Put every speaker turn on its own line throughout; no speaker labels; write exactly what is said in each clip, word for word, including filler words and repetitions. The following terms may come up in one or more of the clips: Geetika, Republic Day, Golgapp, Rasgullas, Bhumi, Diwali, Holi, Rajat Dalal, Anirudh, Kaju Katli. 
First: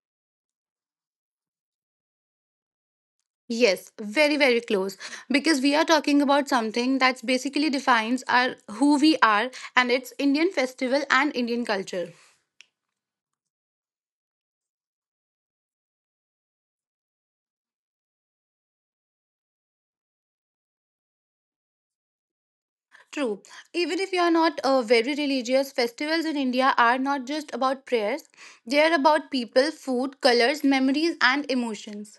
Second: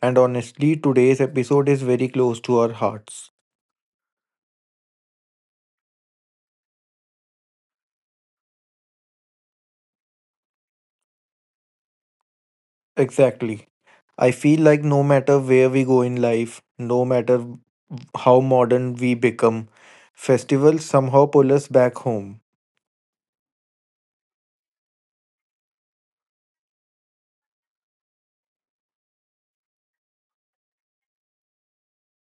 And honestly, today's episode is very close to our hearts.
Yes, very, very close because we are talking about something that's basically defines our who we are, and it's Indian festival and Indian culture.
Exactly. I feel like no matter where we go in life, no matter how modern we become, festivals somehow pull us back home.
True. Even if you are not uh, very religious, festivals in India are not just about prayers. They are about people, food, colors, memories, and emotions.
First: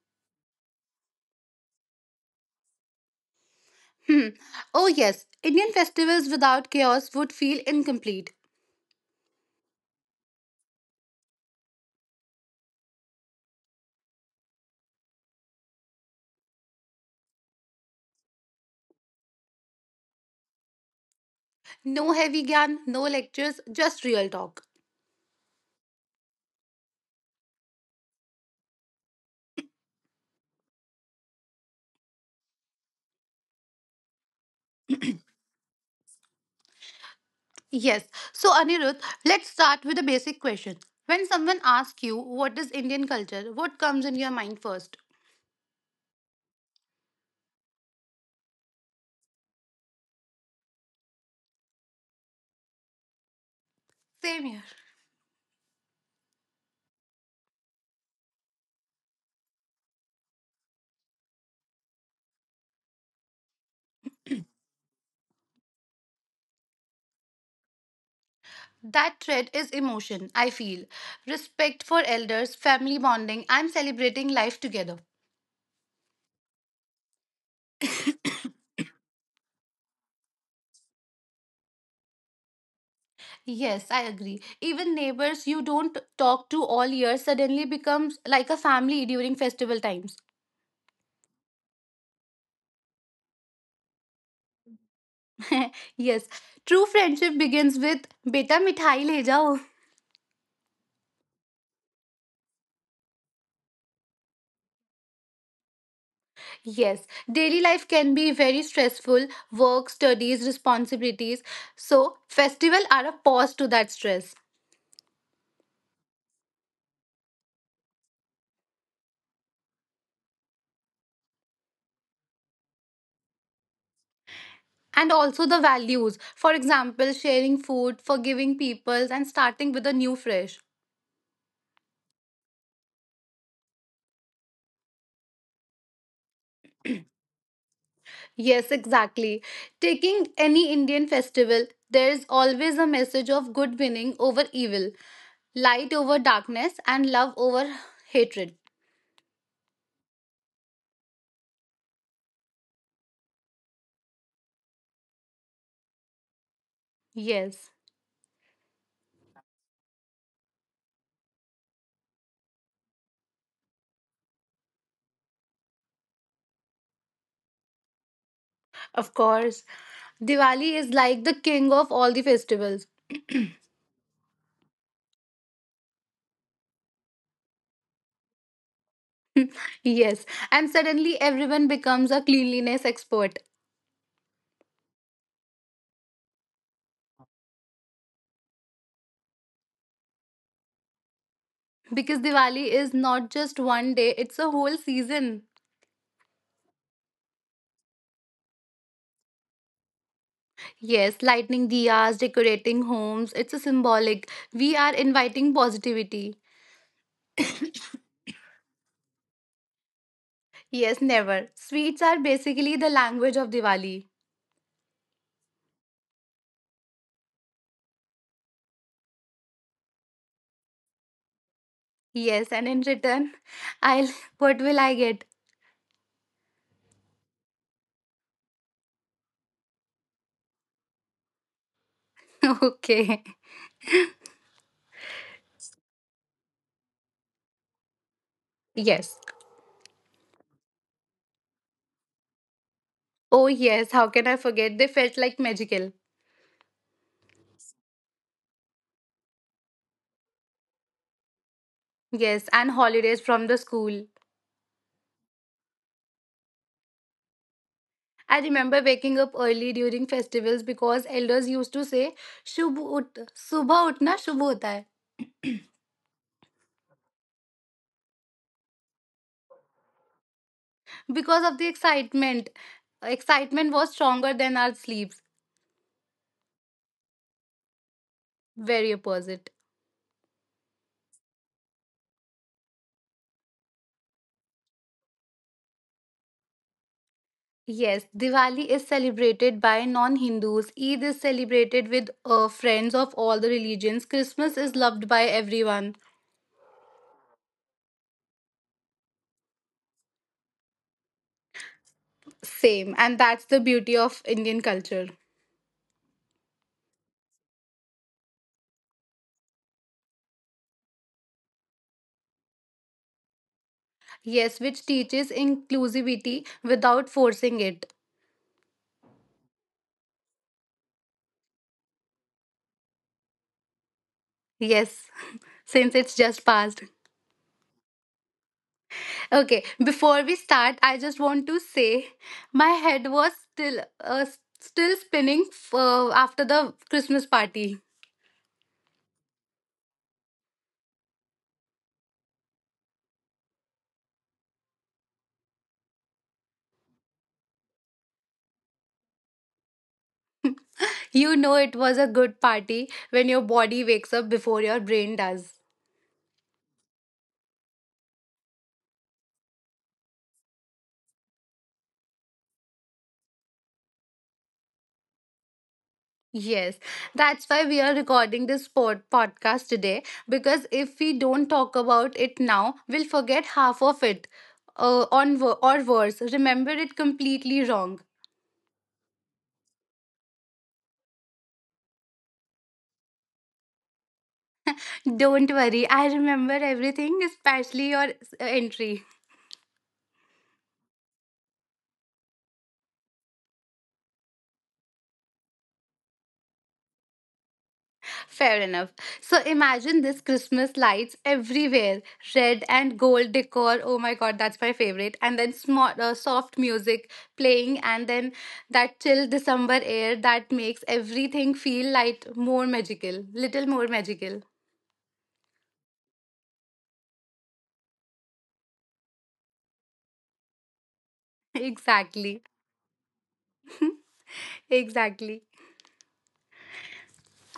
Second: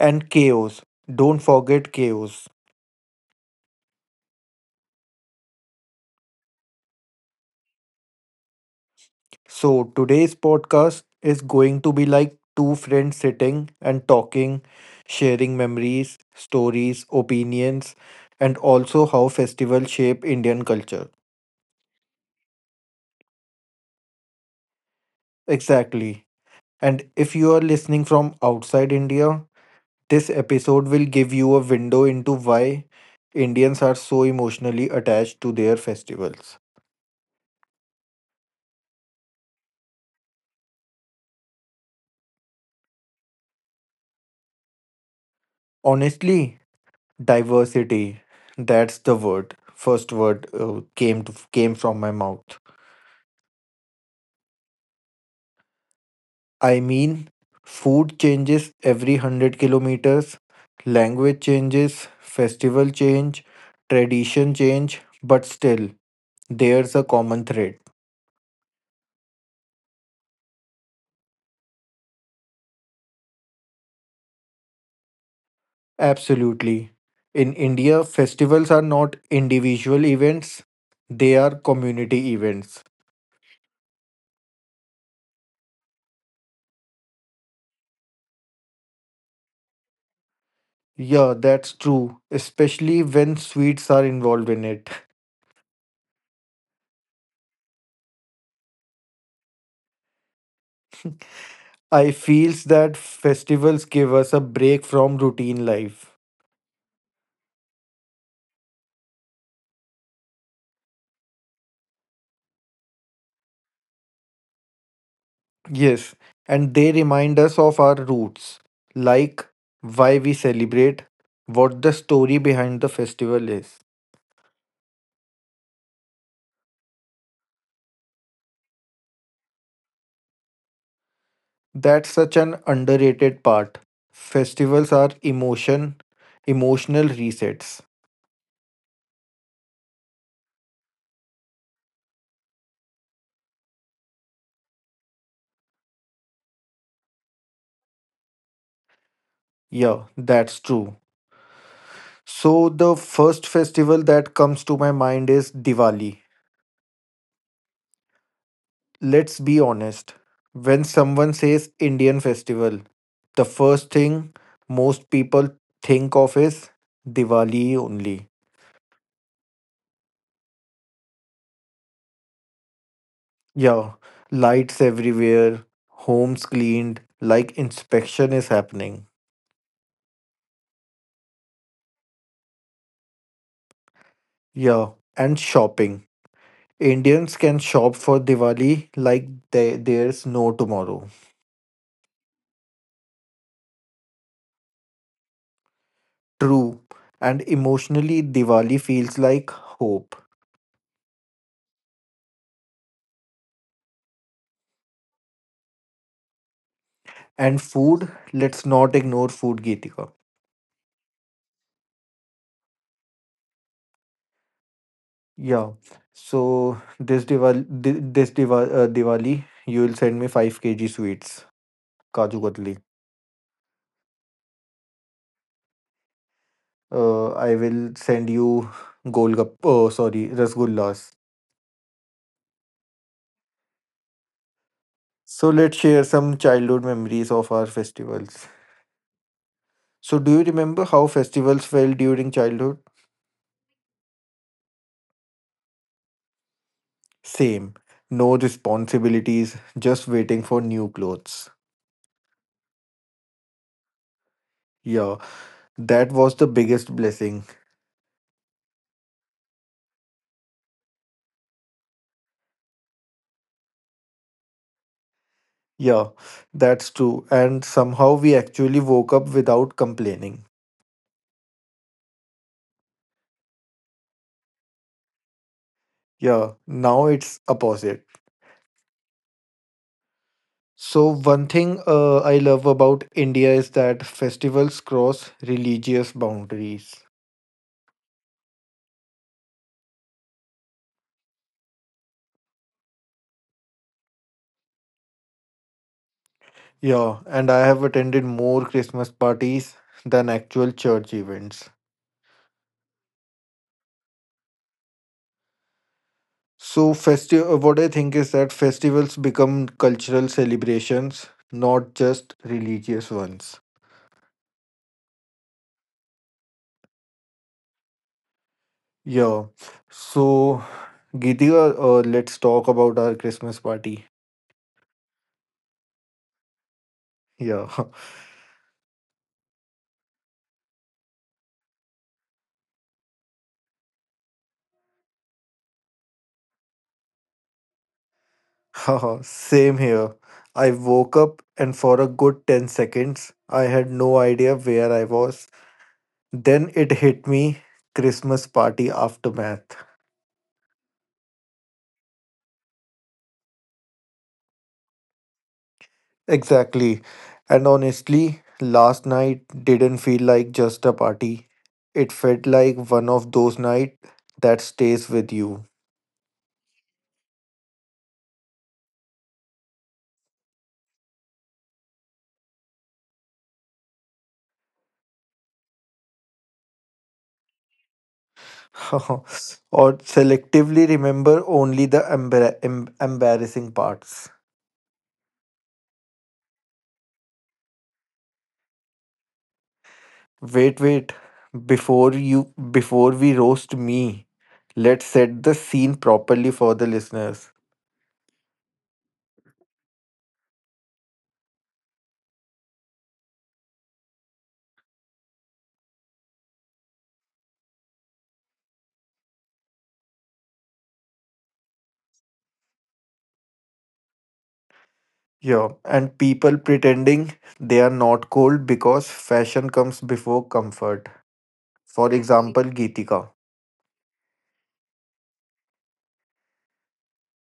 And chaos. Don't forget chaos.
Hmm. Oh, yes. Indian festivals without chaos would feel incomplete.
So, today's podcast is going to be like two friends sitting and talking, sharing memories, stories, opinions, and also how festivals shape Indian culture.
No heavy gan, no lectures, just real talk.
Exactly. And if you are listening from outside India, this episode will give you a window into why Indians are so emotionally attached to their festivals.
Yes. So, Anirudh, let's start with a basic question. When someone asks you, what is Indian culture, what comes in your mind first?
Honestly, diversity, that's the word. First word uh, came to, came from my mouth.
Same here.
I mean, food changes every one hundred kilometers, language changes, festival change, tradition change, but still there's a common thread.
That thread is emotion, I feel. Respect for elders, family bonding, and celebrating life together.
Absolutely. In India, festivals are not individual events, they are community events.
Yes, I agree. Even neighbors you don't talk to all year suddenly becomes like a family during festival times.
Yeah, that's true, especially when sweets are involved in it.
Yes, true friendship begins with beta mithai le jao.
I feels that festivals give us a break from routine life.
Yes, daily life can be very stressful work, studies, responsibilities. So, festival are a pause to that stress.
Yes, and they remind us of our roots, like why we celebrate, what the story behind the festival is.
And also the values. For example, sharing food, forgiving people, and starting with a new fresh.
That's such an underrated part. Festivals are emotion, emotional resets.
Yes, exactly. Taking any Indian festival, there is always a message of good winning over evil, light over darkness, and love over hatred.
Yeah, that's true. So the first festival that comes to my mind is Diwali.
Yes,
Let's be honest. When someone says Indian festival, the first thing most people think of is Diwali only.
of course. Diwali is like the king of all the festivals.
Yeah, lights everywhere, homes cleaned, like inspection is happening.
Yes, and suddenly everyone becomes a cleanliness expert
Yeah, and shopping. Indians can shop for Diwali like there, there's no tomorrow.
because Diwali is not just one day, it's a whole season.
True. And emotionally, Diwali feels like hope.
Yes, lighting diyas, decorating homes, it's a symbolic. We are inviting positivity.
And food, let's not ignore food, Geetika.
Yes, never. Sweets are basically the language of Diwali.
Yeah. So this Diwali, this Diwali, uh, Diwali, you will send me five kilograms sweets, Kaju
Yes, and in
Katli.
return, I'll what will I get?
Uh, I will send you Golgapp, oh, sorry, Rasgullas.
Okay.
So let's share some childhood memories of our festivals.
Yes.
So do you remember how festivals felt during childhood?
Oh yes, how can I forget? They felt like magical.
Same. No responsibilities, just waiting for new clothes.
Yes, and holidays from the school.
Yeah, that was the biggest blessing.
I remember waking up early during festivals because elders used to say "Shubh ut, subah utna shubh hota hai."
Yeah, that's true. And somehow we actually woke up without complaining.
Because of the excitement, excitement was stronger than our sleeps.
Yeah, now it's opposite.
Very opposite.
So one thing uh, I love about India is that festivals cross religious boundaries.
Yes, Diwali is celebrated by non-Hindus. Eid is celebrated with uh, friends of all the religions. Christmas is loved by everyone.
Yeah, and I have attended more Christmas parties than actual church events.
Same, and that's the beauty of Indian culture.
So, festi- uh, what I think is that festivals become cultural celebrations, not just religious ones.
Yes, which teaches inclusivity without forcing it.
Yeah. So, Gideon, uh, uh, let's talk about our Christmas party.
Yes, since it's just passed.
Yeah.
Okay, before we start, I just want to say my head was still uh, s- still spinning f- uh, after the Christmas party.
Haha, same here. I woke up and for a good ten seconds, I had no idea where I was. Then it hit me, Christmas party aftermath.
You know it was a good party when your body wakes up before your brain does.
Exactly. And honestly, last night didn't feel like just a party. It felt like one of those nights that stays with you.
Yes, that's why we are recording this pod- podcast today because if we don't talk about it now, we'll forget half of it uh, on wo- or worse, remember it completely wrong.
Or selectively remember only the embar- em- embarrassing parts.
Don't worry, I remember everything, especially your s- entry.
Wait, wait. Before you before we roast me, let's set the scene properly for the listeners.
Fair enough. So imagine this Christmas lights everywhere, red and gold decor. Oh my god, that's my favorite. And then small, uh, soft music playing, and then that chill December air that makes everything feel like more magical, little more magical.
Yeah, and people pretending they are not cold because fashion comes before comfort. For
Exactly,
example, Geetika,
exactly.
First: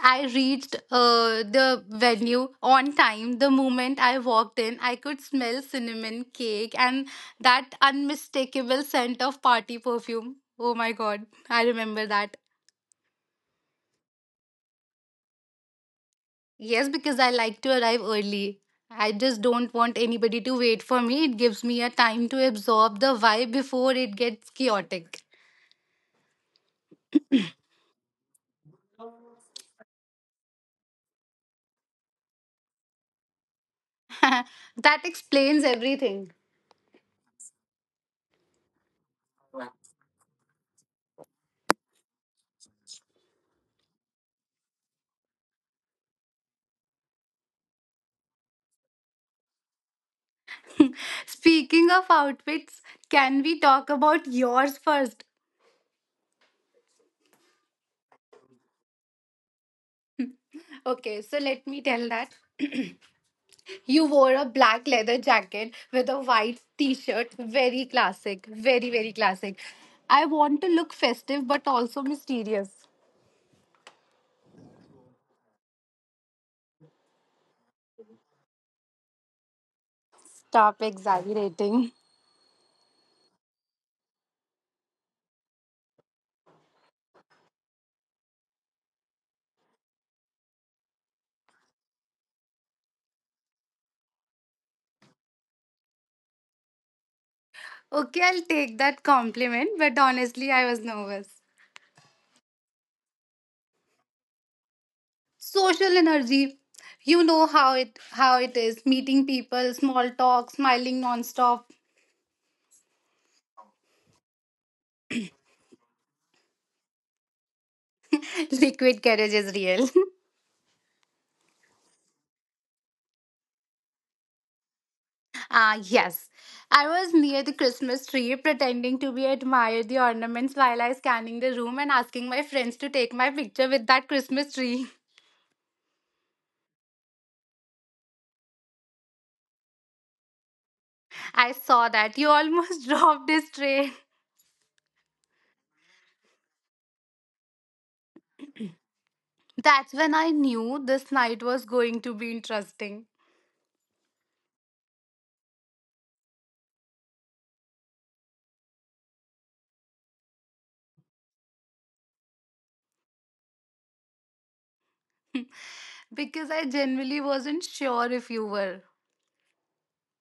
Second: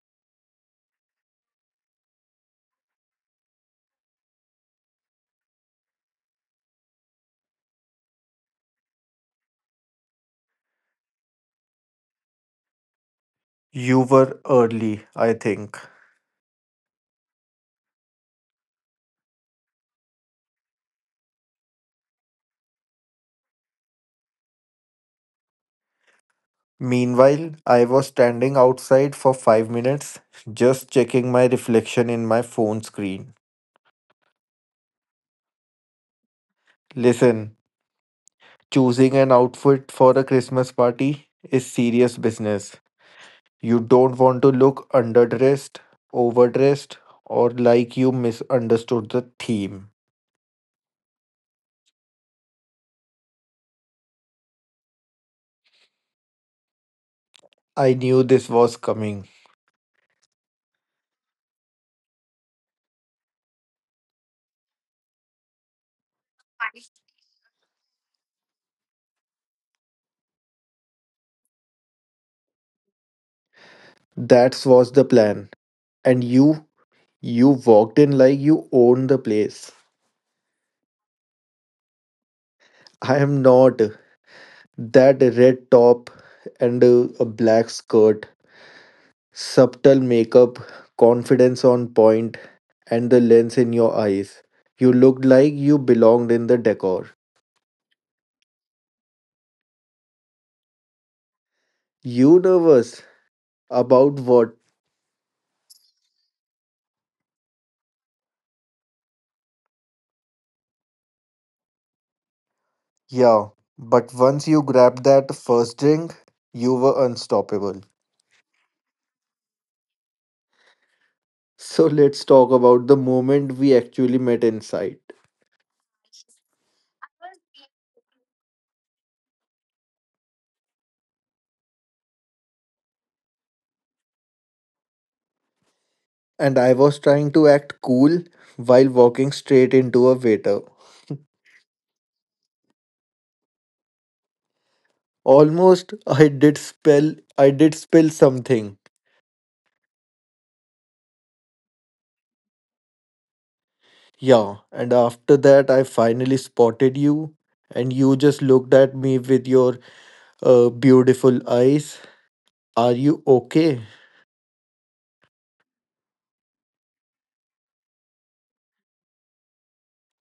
I reached uh, the venue on time. The moment I walked in, I could smell cinnamon cake and that unmistakable scent of party perfume. Oh my god, I remember that.
you were early, I think.
Yes, because I like to arrive early. I just don't want anybody to wait for me. It gives me a time to absorb the vibe before it gets chaotic.
Meanwhile, I was standing outside for five minutes just checking my reflection in my phone screen.
That explains everything.
Listen, choosing an outfit for a Christmas party is serious business. You don't want to look underdressed, overdressed, or like you misunderstood the theme.
Speaking of outfits, can we talk about yours first?
I knew this was coming.
Okay, so let me tell that. You wore a black leather jacket with a white t shirt. Very classic. Very, very classic. I want to look festive but also mysterious.
That was the plan. And you, you walked in like you own the place.
Stop exaggerating.
I am not. That red top and uh, a black skirt, subtle makeup, confidence on point, and the lens in your eyes. You looked like you belonged in the decor.
Okay, I'll take that compliment, but honestly, I was nervous.
You nervous about what?
Social energy. You know how it how it is. Meeting people, small talk, smiling nonstop.
Yeah, but once you grabbed that first drink, you were unstoppable.
Liquid courage is real.
So let's talk about the moment we actually met inside.
Ah, yes. I was near the Christmas tree pretending to be admire the ornaments while I scanning the room and asking my friends to take my picture with that Christmas tree.
And I was trying to act cool while walking straight into a waiter.
I saw that. You almost dropped this tray.
Almost I did spell I did spill something.
That's when I knew this night was going to be interesting.
Yeah, and after that I finally spotted you and you just looked at me with your uh, beautiful eyes. Are you okay?
Because I genuinely wasn't sure if you were.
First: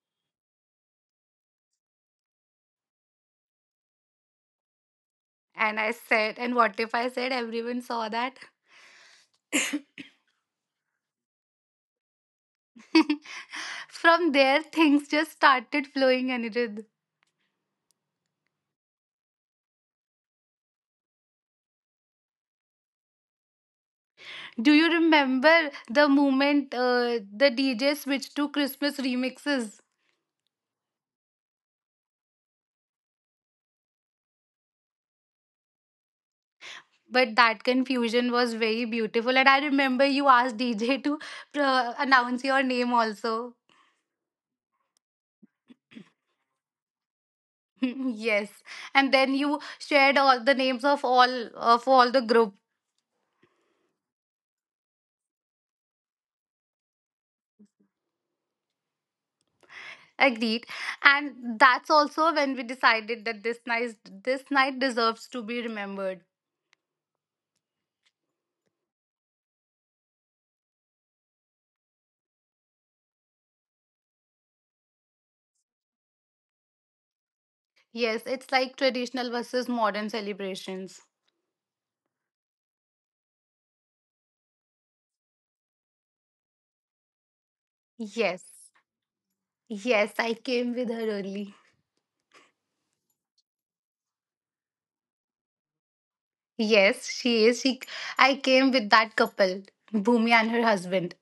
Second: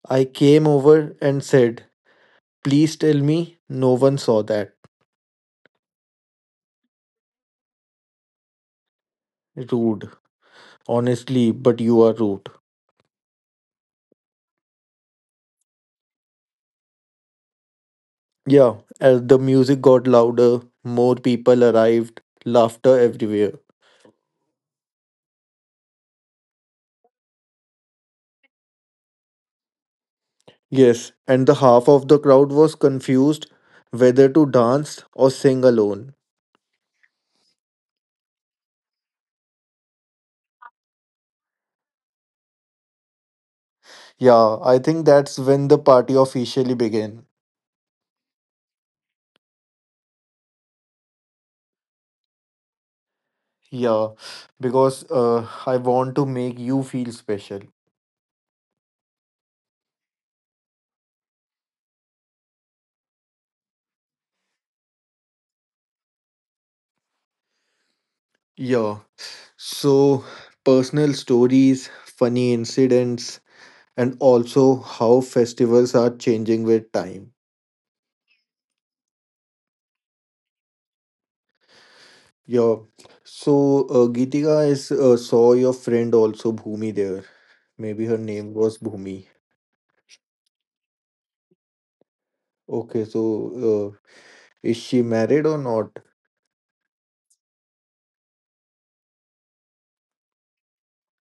I came over and said, "Please tell me no one saw that."
And I said, and what if I said everyone saw that?
Rude. Honestly, but you are rude.
From there, things just started flowing, Anirudh.
Yeah, as the music got louder, more people arrived, laughter everywhere.
Do you remember the moment uh, the D J switched to Christmas remixes?
Yes, and the half of the crowd was confused whether to dance or sing alone.
But that confusion was very beautiful. And I remember you asked D J to uh, announce your name also.
Yeah, I think that's when the party officially began.
Yes. And then you shared all the names of all of all the group.
Yeah, because uh, I want to make you feel special.
Agreed. And that's also when we decided that this night this night deserves to be remembered.
Yeah, so personal stories, funny incidents, and also how festivals are changing with time.
Yes, it's like traditional versus modern celebrations.
Yeah, so uh, Geetika is uh, saw your friend also Bhumi there. Maybe her
Yes.
name was Bhumi.
Yes, I came with her early.
Okay, so uh, is she married or not?
Yes, she is. She, I came with that couple, Bhumi and her husband.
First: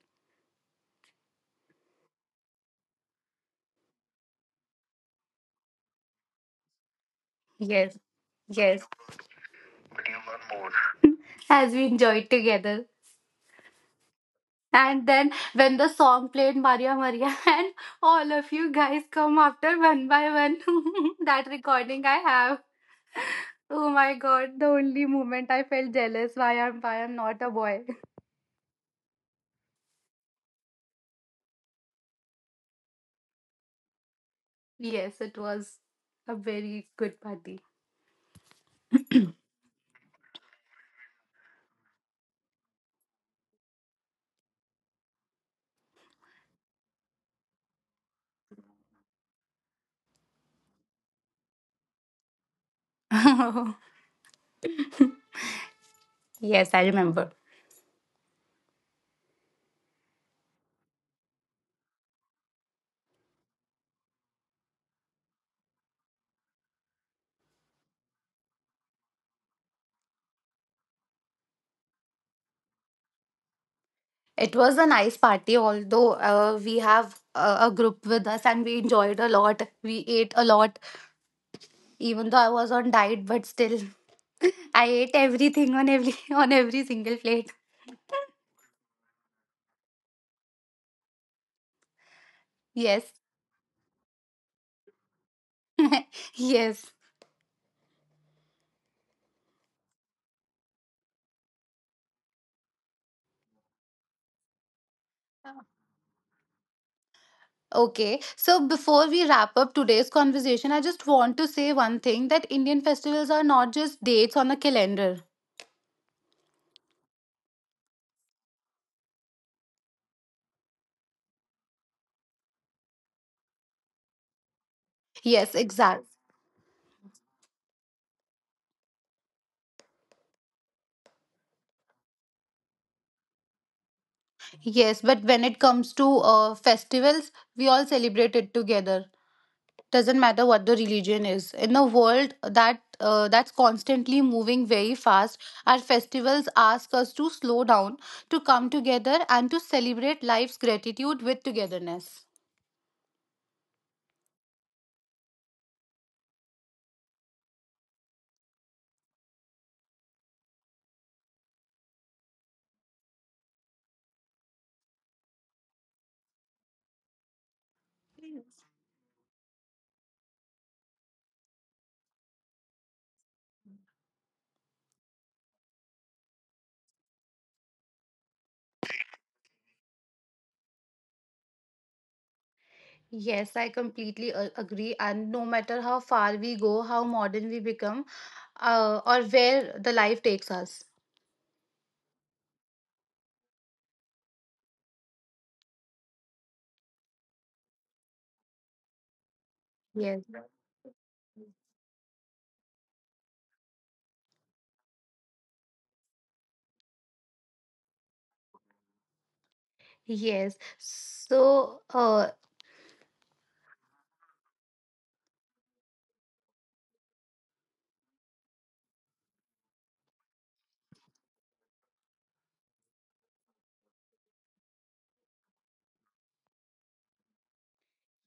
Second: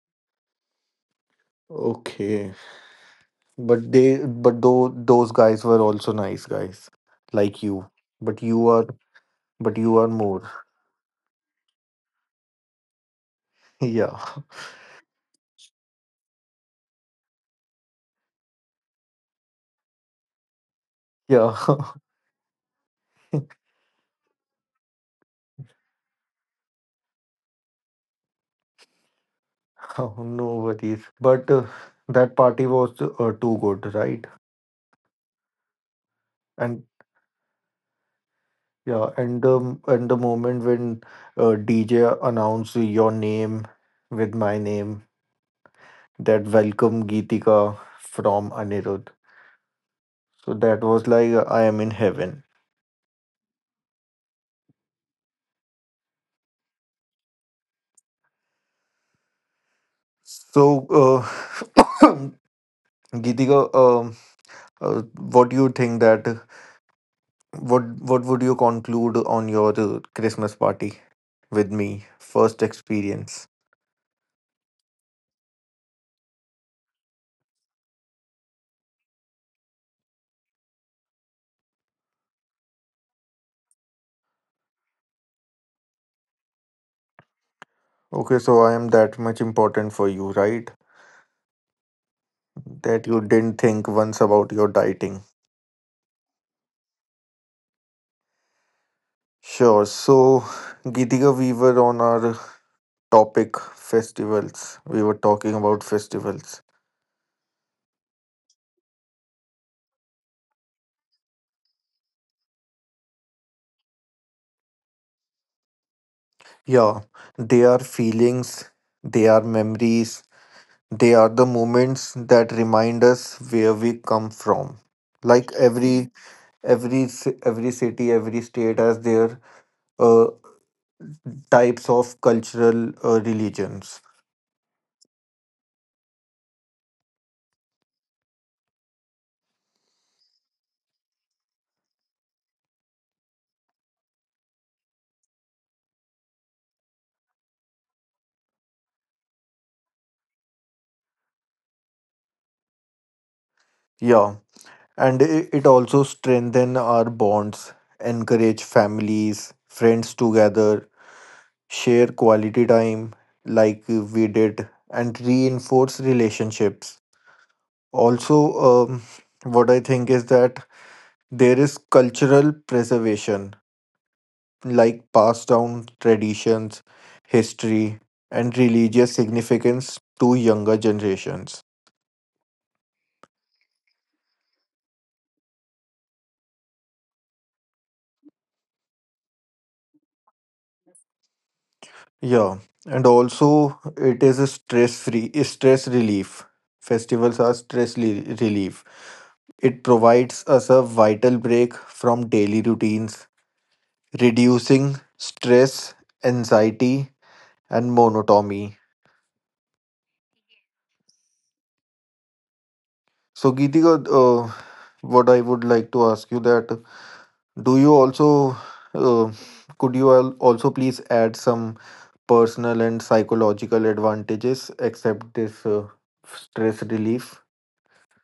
Okay. But they, but though those guys were also nice guys like you.
Yes,
But you are,
yes,
but you are more.
as we enjoyed together.
Yeah.
And then when the song played, Maria Maria, and all of you guys come after one by one. That
Yeah.
recording I have. Oh my God, the only moment I felt jealous why I'm why I'm not a boy.
Oh, no worries. But uh, that party was uh, too good, right?
Yes, it was a
And
very good party.
yeah, and the, and the moment when uh, D J announced your name with my name, that welcome Geetika from Anirudh. So that was like I am in heaven.
Yes, I remember.
So, uh, Geetika, um, uh, what do you think that what what would you conclude on your uh, Christmas party with me? First experience.
It was a nice party, although uh, we have a, a group with us and we enjoyed a lot. We ate a lot, even though I was on diet, but still, I ate everything on every on every single plate.
Okay, so I am that much important for you, right? That
Yes,
you didn't think once about your dieting.
yes.
Sure. So, Geetika, we were on our topic festivals. We were talking about festivals.
Okay, so before we wrap up today's conversation, I just want to say one thing that Indian festivals are not just dates on a calendar.
Yeah, they are feelings, they are memories, they are the moments that remind us where we come from.
Yes,
Like every
exact.
every ci- every city, every state has their uh, types of cultural uh, religions.
Yes, but when it comes to uh, festivals, we all celebrate it together. Doesn't matter what the religion is in a world that uh, that's constantly moving very fast our festivals ask us to slow down to come together and to celebrate life's gratitude with togetherness.
Yeah, and it, it also strengthen our bonds, encourage families, friends together, share quality time like we did, and reinforce relationships. Also, um, what I think is that there is cultural preservation like passed down traditions, history, and religious significance to younger generations.
Yes, I completely a- agree. And no matter how far we go, how modern we become, uh, or where the life takes us.
Yeah, and also it is a stress-free stress relief. Festivals are stress li- relief. It
Yes.
provides us a vital break from daily routines, reducing stress, anxiety, and monotony.
Yes. So, uh,
So, Geetika, uh, what I would like to ask you that do you also, uh, could you al- also please add some personal and psychological advantages except this uh, stress relief?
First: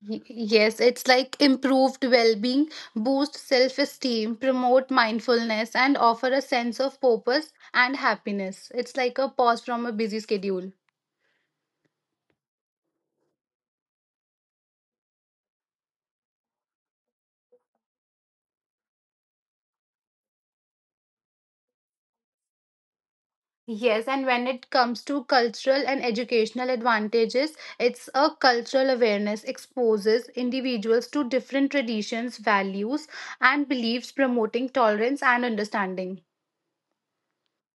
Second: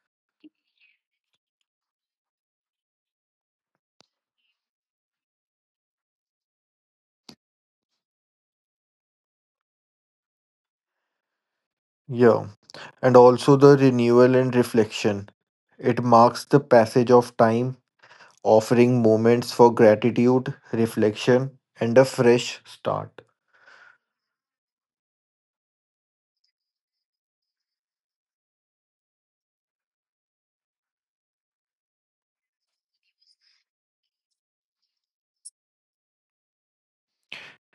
Y- Yes, it's like improved well being, boost self esteem, promote mindfulness, and offer a sense of purpose and happiness. It's like a pause from a busy schedule.
Yeah. And also the renewal and reflection. It marks the passage of time, offering moments for gratitude, reflection, and a fresh start.
Yes, and when it comes to cultural and educational advantages, it's a cultural awareness exposes individuals to different traditions, values, and beliefs, promoting tolerance and understanding.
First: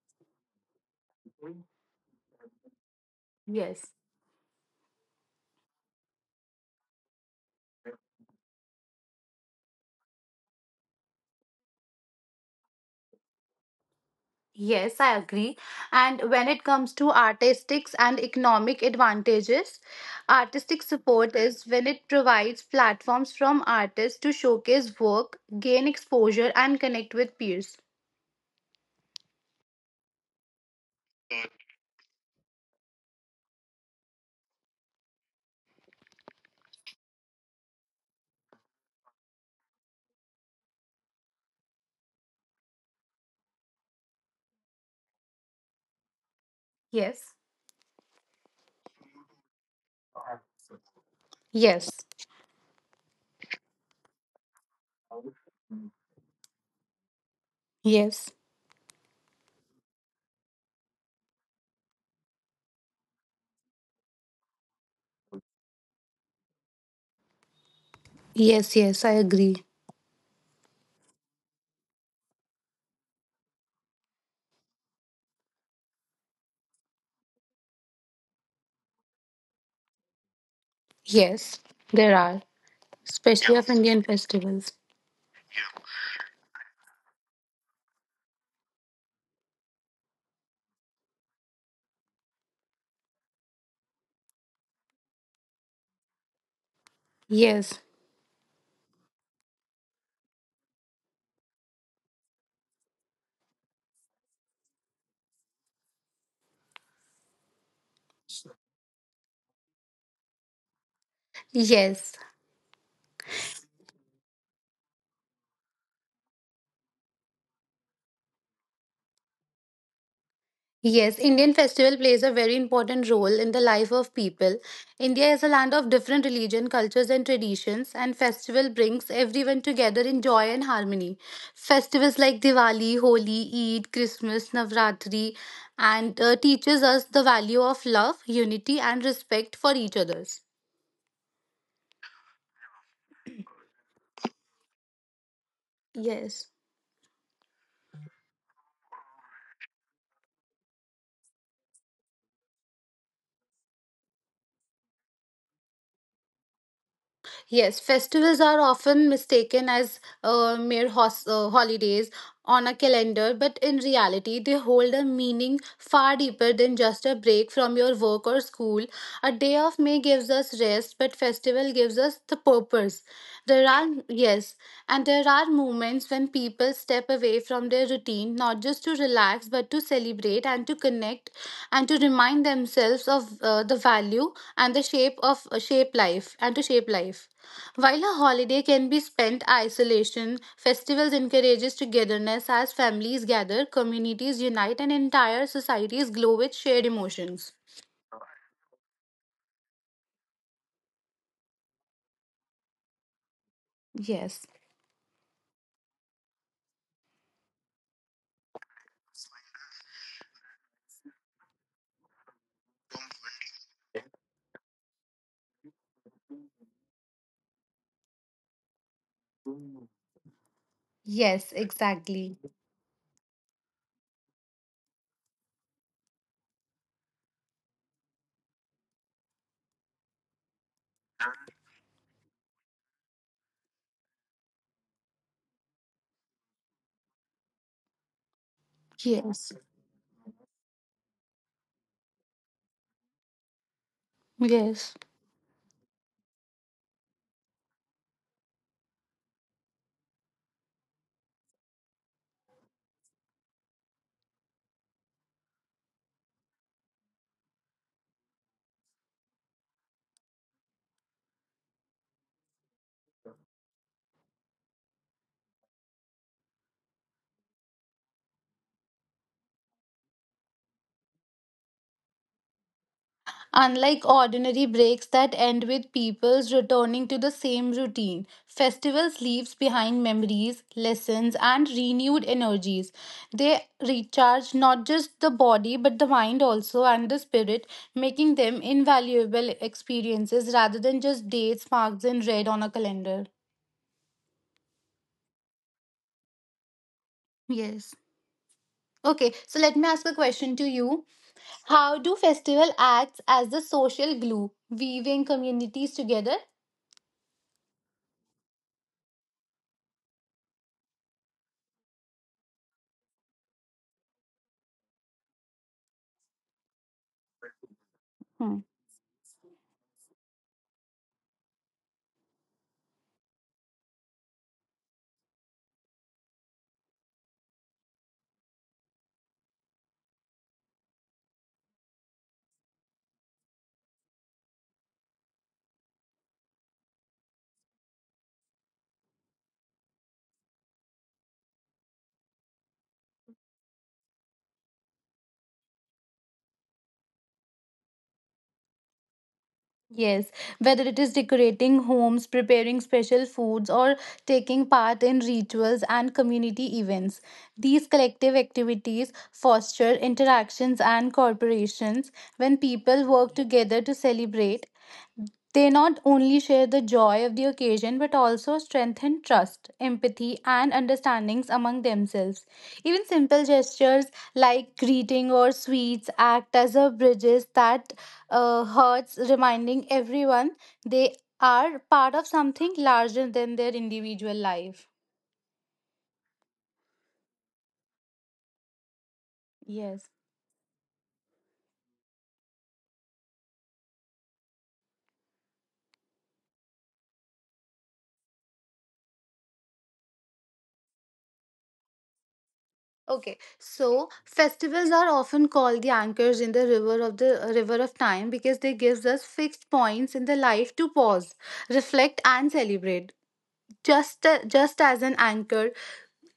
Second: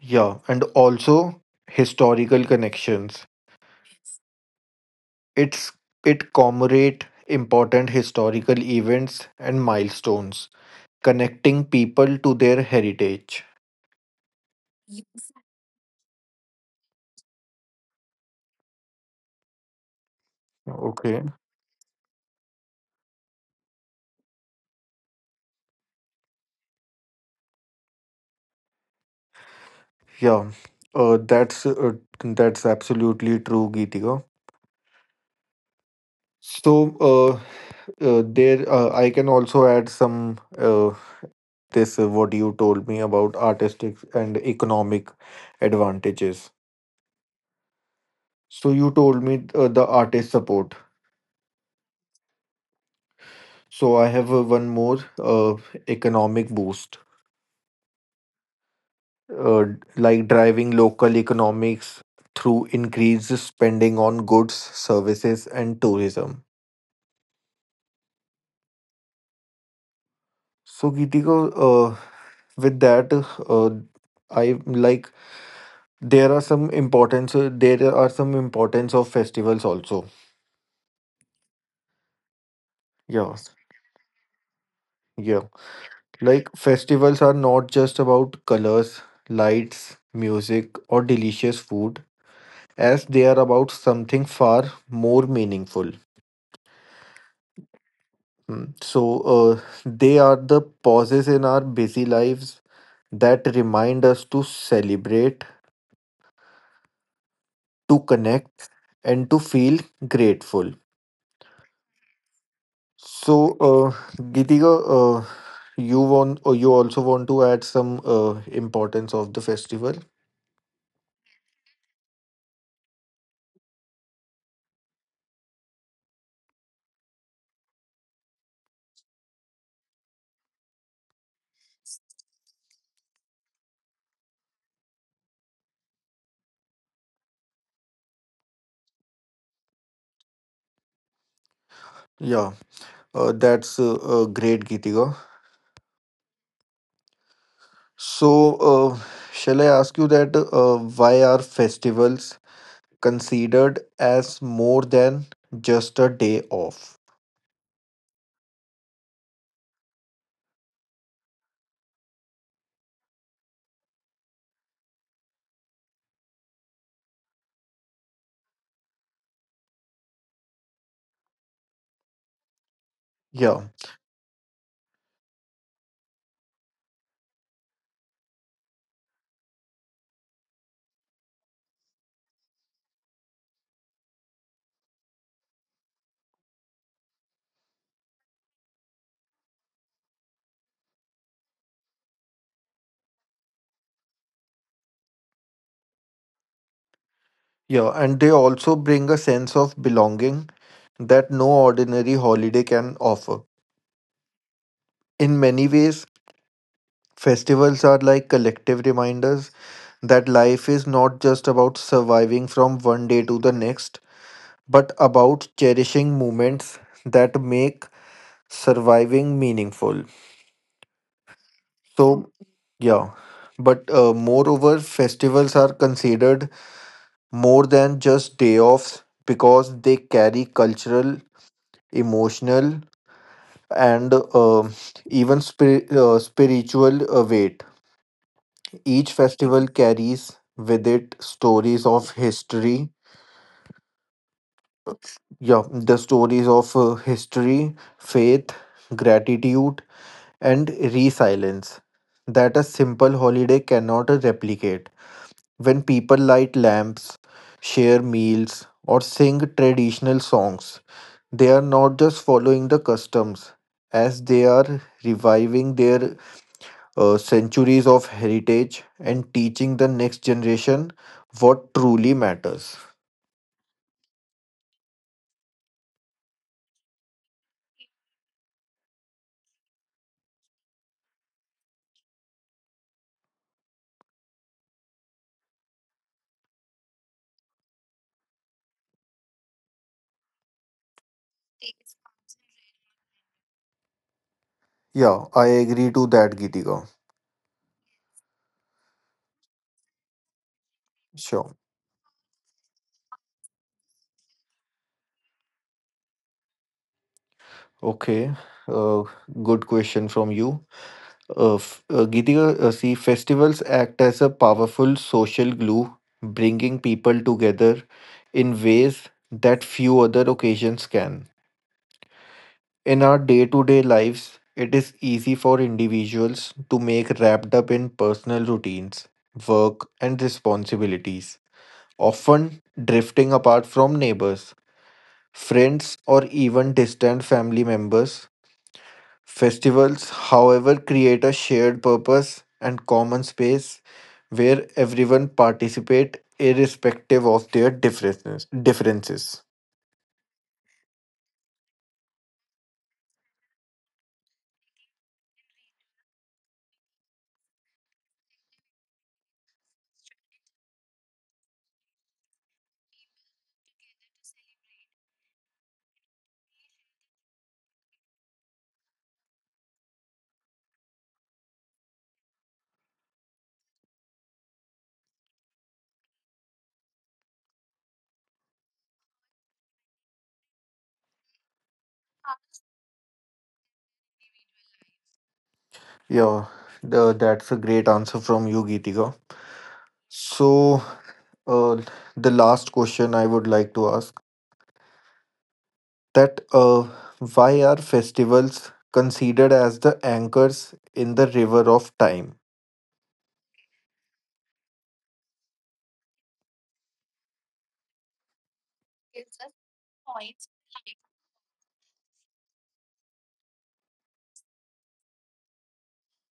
Yeah, and also historical connections.
Yes.
It's, it commemorate important historical events and milestones connecting people to their heritage.
Yes, I agree. And when it comes to artistic and economic advantages, artistic
Okay.
support is when it provides platforms from artists to showcase work, gain exposure, and connect with peers.
Yeah. Uh, that's uh, that's absolutely true, Geetika. So uh, uh, there, uh, I can also add some uh, this uh, what you told me about artistic and economic advantages.
Yes.
So you told me uh, the artist support.
Yes,
So I have uh, one more uh, economic boost.
yes,
uh, like driving local economics through increased spending on goods, services, and tourism.
yes, yes, I agree.
So, Geetiko, uh, with that, uh, I like there are some importance. uh, There are some importance of festivals also.
Yes, there are,
Yeah,
especially of Indian festivals.
yeah. Like festivals are not just about colors, lights, music, or delicious food, as they are about something far more meaningful.
Yes,
Mm. So, uh, they are the pauses in our busy lives that remind us to celebrate, to connect, and to feel grateful.
yes.
So, uh, Gitika, uh, you want, or you also want to add some uh, importance of the festival?
Yes, Indian festival plays a very important role in the life of people. India is a land of different religion, cultures and traditions and festival brings everyone together in joy and harmony. Festivals like Diwali, Holi, Eid, Christmas, Navratri and uh, teaches us the value of love, unity and respect for each others.
Yeah, uh, that's uh, uh, great, Gitika.
Yes.
So, uh, shall I ask you that uh, why are festivals considered as more than just a day off?
Yes, festivals are often mistaken as uh, mere hos- uh, holidays on a calendar, but in reality, they hold a meaning far deeper than just a break from your work or school. A day off may gives us rest, but festival gives us the purpose.
Yeah.
There are yes, and there are moments when people step away from their routine not just to relax, but to celebrate and to connect, and to remind themselves of uh, the value and the shape of uh, shape life and to shape life. While a holiday can be spent isolation, festivals encourages togetherness as families gather, communities unite, and entire societies glow with shared emotions.
Yeah, and they also bring a sense of belonging that no ordinary holiday can offer.
Yes.
In many ways, festivals are like collective reminders that life is not just about surviving from one day to the next, but about cherishing moments that make surviving meaningful.
Yes,
So,
exactly.
yeah. But uh, moreover, festivals are considered more than just day offs because they carry cultural, emotional, and um even spir- uh, spiritual uh, weight. Each
Yes.
festival carries with it stories of history,
Yes.
yeah, the stories of uh, history, faith, gratitude, and resilience that a simple holiday cannot replicate. When people light lamps, share meals, or sing traditional songs, they are not just following the customs, as they are reviving their uh, centuries of heritage and teaching the next generation what truly matters.
Unlike ordinary breaks that end with people's returning to the same routine, festivals leaves behind memories, lessons and renewed energies. They recharge not just the body but the mind also and the spirit, making them invaluable experiences rather than just dates marked in red on a calendar.
Yeah, I agree to that, Gitika.
Yes. Okay, so let me ask a question to you.
Sure.
How do festival acts as the social glue, weaving communities together?
Okay. Uh, good question from you. Uh, f- uh, Gitika, uh, see, festivals act as a powerful social glue, bringing people together in ways that few other occasions can. In our day to day lives, it is easy for individuals to make wrapped up in personal routines, work, and responsibilities, often drifting apart from neighbors, friends, or even distant family members. Festivals, however, create a shared purpose and common space where everyone participate irrespective of their differences. differences.
Yes, whether it is decorating homes, preparing special foods, or taking part in rituals and community events, these collective activities foster interactions and corporations. When people work together to celebrate, they not only share the joy of the occasion but also strengthen trust, empathy, and understandings among themselves. Even simple gestures like greeting or sweets act as a bridges that uh, hurts reminding everyone they are part of something larger than their individual life.
Yeah, the, that's a great answer from you, Geetika.
Yes.
So, uh, the last question I would like to ask that uh, why are festivals considered as the anchors in the river of time?
Okay, so festivals are often called the anchors in the river of the uh, river of time because they gives us fixed points in the life to pause, reflect, and celebrate. Just, uh, just as an anchor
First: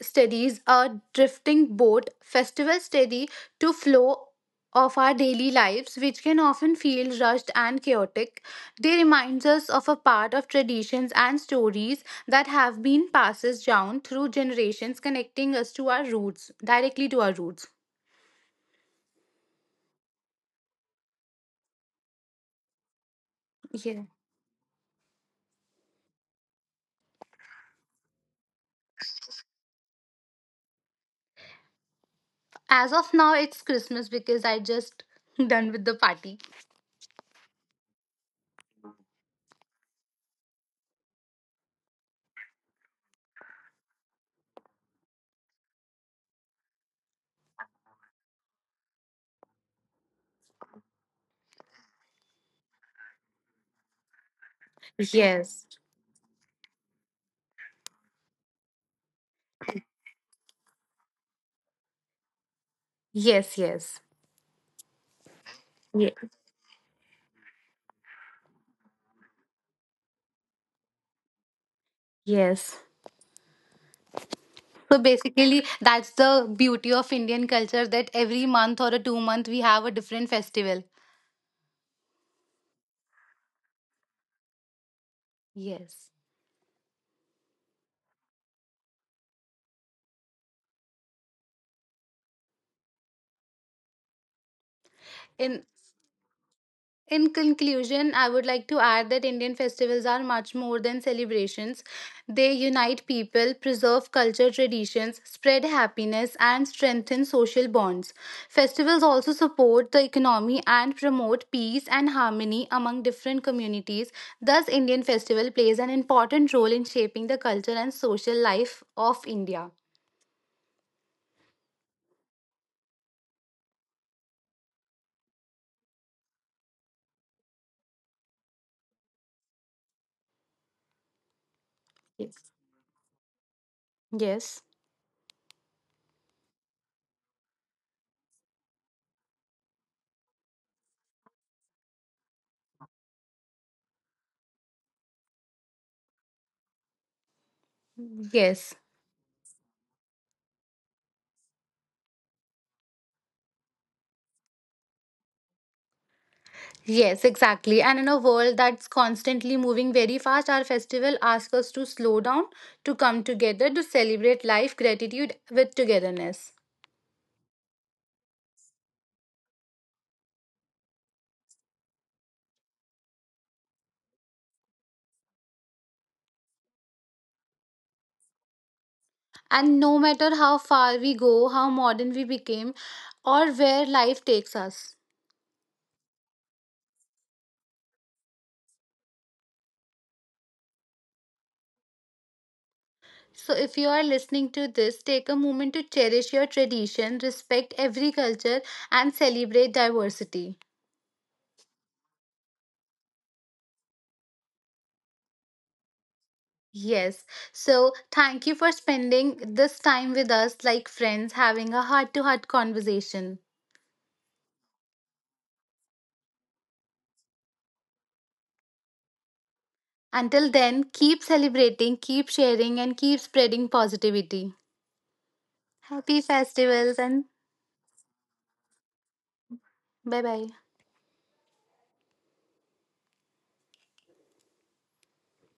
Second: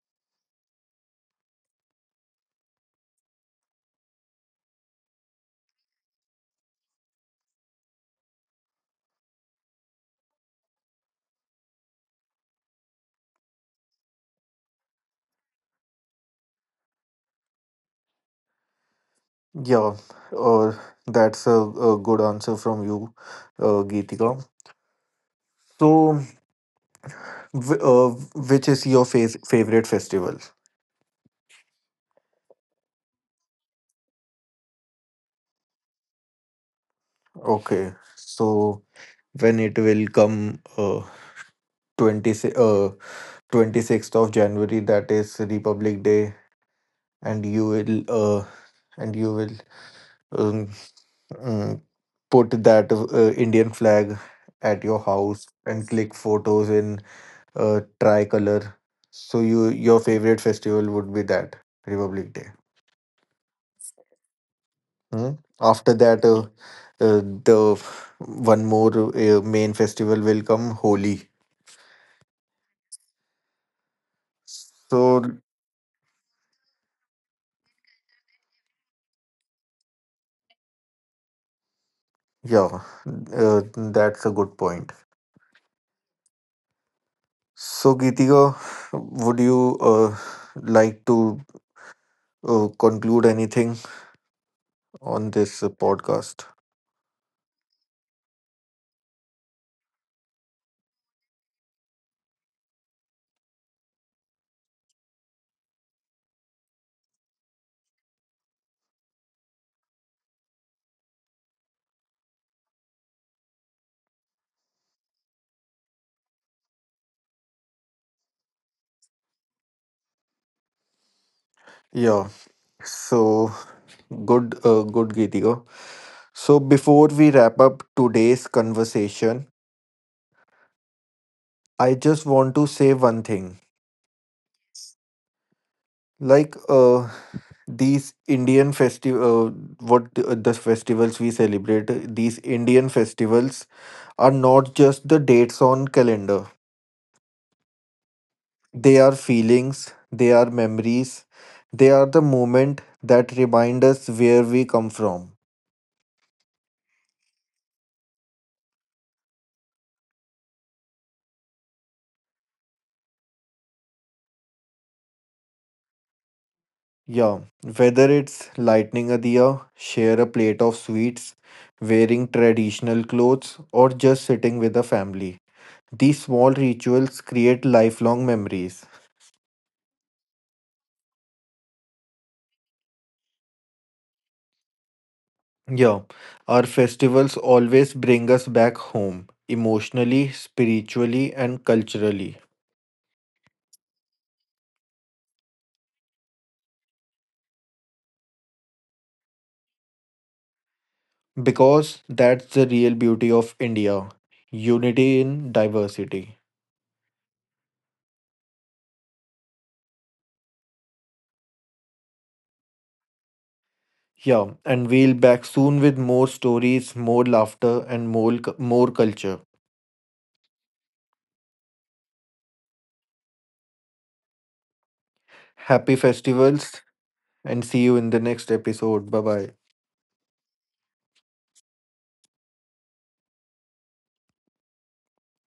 steadies a drifting boat, festivals steady to flow of our daily lives, which can often feel rushed and chaotic. They remind us of a part of traditions and stories that have been passed down through generations, connecting us to our roots, directly to our roots.
Yeah, uh, that's a, a good answer from you, uh,
Yeah.
Geetika. So, w- uh, which is your fa- favorite festival?
As of now, it's Christmas because I just done with the party.
Okay, so when it will come uh, 20, si, uh, twenty-sixth of January, that is Republic Day, and you will, uh, and you will um, uh, put that uh, Indian flag at your house
Yes.
and click photos in uh, tricolor. So you, your favorite festival would be that Republic Day.
Yes, yes.
Hmm? After that, uh, uh, the one more uh, main festival will come Holi.
Yes. So
So
basically, that's the beauty of Indian culture that every month or a two month we have a different festival.
yeah, uh, that's a good point.
Yes.
So Geetika, would you uh, like to uh, conclude anything on this
In
uh, podcast?
In conclusion, I would like to add that Indian festivals are much more than celebrations. They unite people, preserve culture traditions, spread happiness, and strengthen social bonds. Festivals also support the economy and promote peace and harmony among different communities. Thus, Indian festival plays an important role in shaping the culture and social life of India.
Yeah. So good, uh, good, Gideon. So before we wrap up today's conversation, I just
Yes.
want to say one thing.
Yes.
Like uh, these Indian festival, uh, what the, uh, the festivals we celebrate, uh, these Indian festivals are not just the dates on calendar.
Yes.
They are feelings. They are memories. They are the moment that remind us where we come from.
Yes, exactly. And in a world that's constantly moving very fast, our festival asks us to slow down, to come together, to celebrate life, gratitude with togetherness.
Yeah, whether it's lighting a diya, share a plate of sweets, wearing traditional clothes, or just sitting with the family. These small rituals create lifelong memories.
And no matter how far we go, how modern we became, or where life takes us.
Yeah, our festivals always bring us back home, emotionally, spiritually, and culturally.
So, if you are listening to this, take a moment to cherish your tradition, respect every culture, and celebrate diversity.
Because that's the real beauty of India, unity in diversity.
Yes. So, thank you for spending this time with us like friends, having a heart to heart conversation.
Yeah, and we'll back soon with more stories, more laughter, and more, cu- more culture.
Until then, keep celebrating, keep sharing, and keep spreading positivity.
Happy
Happy
festivals
festivals and
and see you in the next episode. Bye bye.
bye bye.